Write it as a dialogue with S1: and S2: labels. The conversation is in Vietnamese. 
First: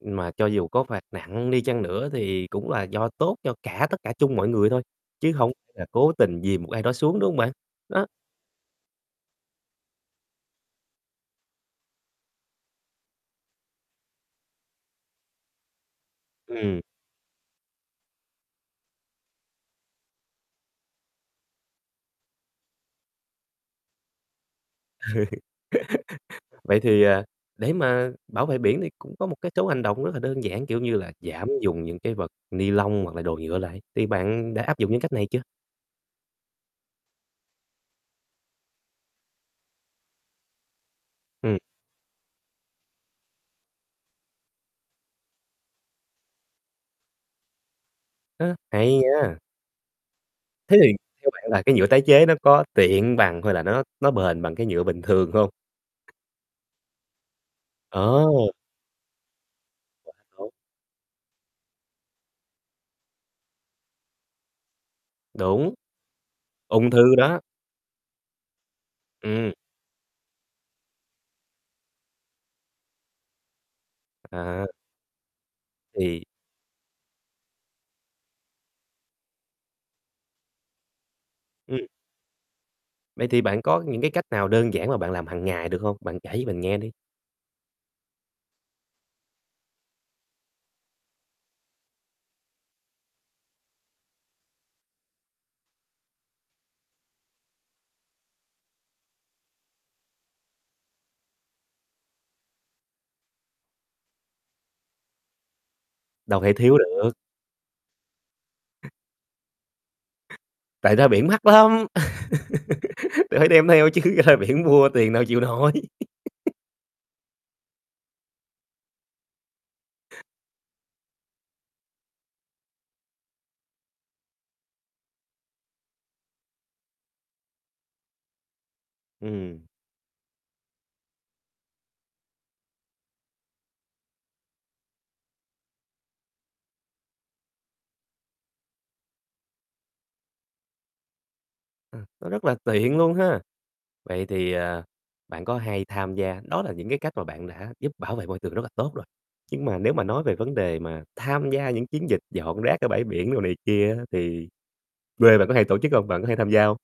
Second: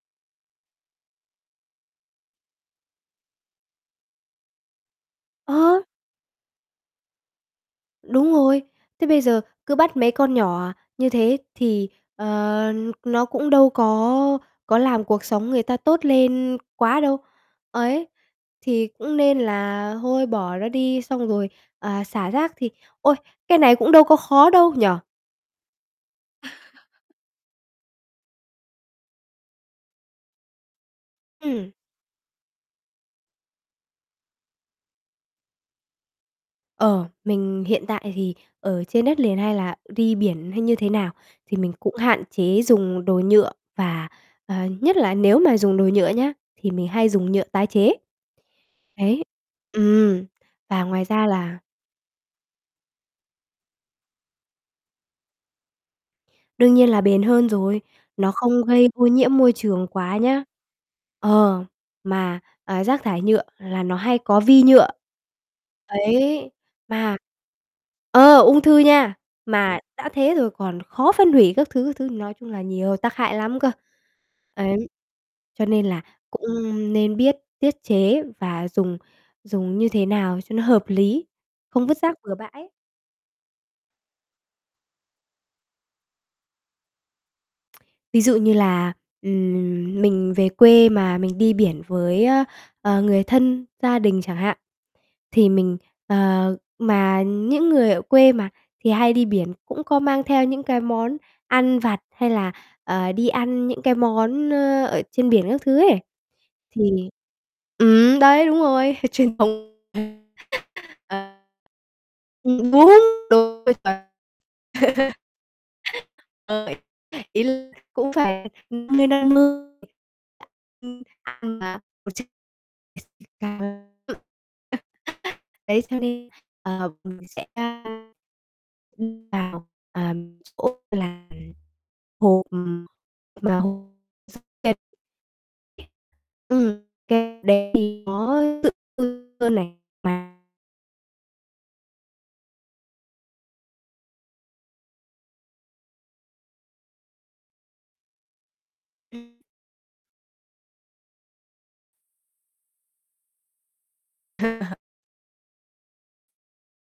S1: Mà cho dù có phạt nặng đi chăng nữa thì cũng là do tốt cho cả tất cả chung mọi người thôi, chứ hổng
S2: Ờ!
S1: là cố tình dìm một ai đó xuống, đúng hông bạn? Đó.
S2: Đúng rồi, thế bây giờ cứ bắt mấy con nhỏ như thế thì, ờ, nó cũng đâu có có làm cuộc sống người ta tốt lên
S1: Ừm.
S2: quá đâu ấy, thì cũng nên là thôi, bỏ nó đi. Xong rồi, à, xả rác thì ôi, cái này cũng đâu có khó đâu nhỉ?
S1: Vậy thì, à, để mà bảo vệ biển thì cũng có một cái số hành động rất là đơn giản, kiểu như là, giảm
S2: Ừm.
S1: dùng những cái vật ni-lông hoặc là đồ nhựa lại, thì bạn đã áp dụng những cách này chưa?
S2: Ờ, mình hiện tại thì ở trên đất liền, hay là đi biển, hay như thế nào, thì
S1: Ừm.
S2: mình cũng hạn chế dùng đồ nhựa, và, ờ, nhất là nếu mà dùng đồ nhựa nhá, thì mình hay dùng nhựa tái chế.
S1: Ơ, hay
S2: Đấy,
S1: nha!
S2: ừm,
S1: Thế
S2: và
S1: thì
S2: ngoài ra
S1: theo bạn
S2: là
S1: là cái nhựa tái chế nó có tiện bằng, hay là nó nó bền bằng cái nhựa bình thường hông?
S2: Đương nhiên là bền hơn rồi,
S1: Ờ.
S2: nó không gây ô nhiễm môi trường quá
S1: [unintelligible]
S2: nhá.
S1: Tốt.
S2: Ờ, mà, ờ, rác thải nhựa là nó hay có vi nhựa,
S1: Đúng,
S2: đấy,
S1: ung thư
S2: mà
S1: đó.
S2: ờ, ung thư nha!
S1: Ừm.
S2: Mà đã thế rồi còn khó phân hủy các thứ, các thứ, nói chung là nhiều tác hại lắm cơ,
S1: À.
S2: ấy. Cho nên là
S1: Thì
S2: cũng nên biết tiết chế, và dùng dùng như thế nào cho nó hợp lý,
S1: Ừm.
S2: không vứt rác bừa bãi.
S1: Vậy thì bạn có những cái cách nào đơn giản mà bạn làm hằng ngày được hông? Bạn kể cho mình nghe đi.
S2: Ví dụ như là, ừm, mình về quê mà mình đi biển với, ơ, ờ, người thân, gia đình chẳng hạn, thì mình ờ, mà những người ở quê mà, thì hay đi biển cũng có mang theo những cái món ăn vặt, hay là, ờ, đi ăn những cái món, ơ, ở trên biển các thứ ấy,
S1: Đâu thể thiếu
S2: thì
S1: được.
S2: ừm, đấy, đúng rồi, h truyền thống,
S1: Tại
S2: [unintelligible]
S1: ra biển
S2: ờ.
S1: mắc lắm,
S2: Ừm, đúng,
S1: nên phải
S2: đúng
S1: đem
S2: [unintelligible]
S1: theo chứ, ra biển mua tiền đâu chịu nổi.
S2: [unintelligible] ý là cũng phải 50/ 50. [unintelligible] Đấy, cho nên, ờ, mình sẽ [unintelligible] đựng
S1: Ừm.
S2: vào, à, chỗ là hộp, ừm, mà h [unintelligible] ừm, cái đấy thì nó tự [unintelligible] hơn này, mà
S1: À, nó rất là tiện luôn ha? Vậy thì, à, bạn có hay tham gia đó là những cái cách mà bạn đã giúp bảo vệ môi trường rất là tốt rồi, nhưng mà nếu mà nói về vấn đề mà tham gia những chiến dịch dọn rác ở bãi biển đồ này kia á, thì quê bạn có hay tổ chức hông? Bạn có hay tham gia hông?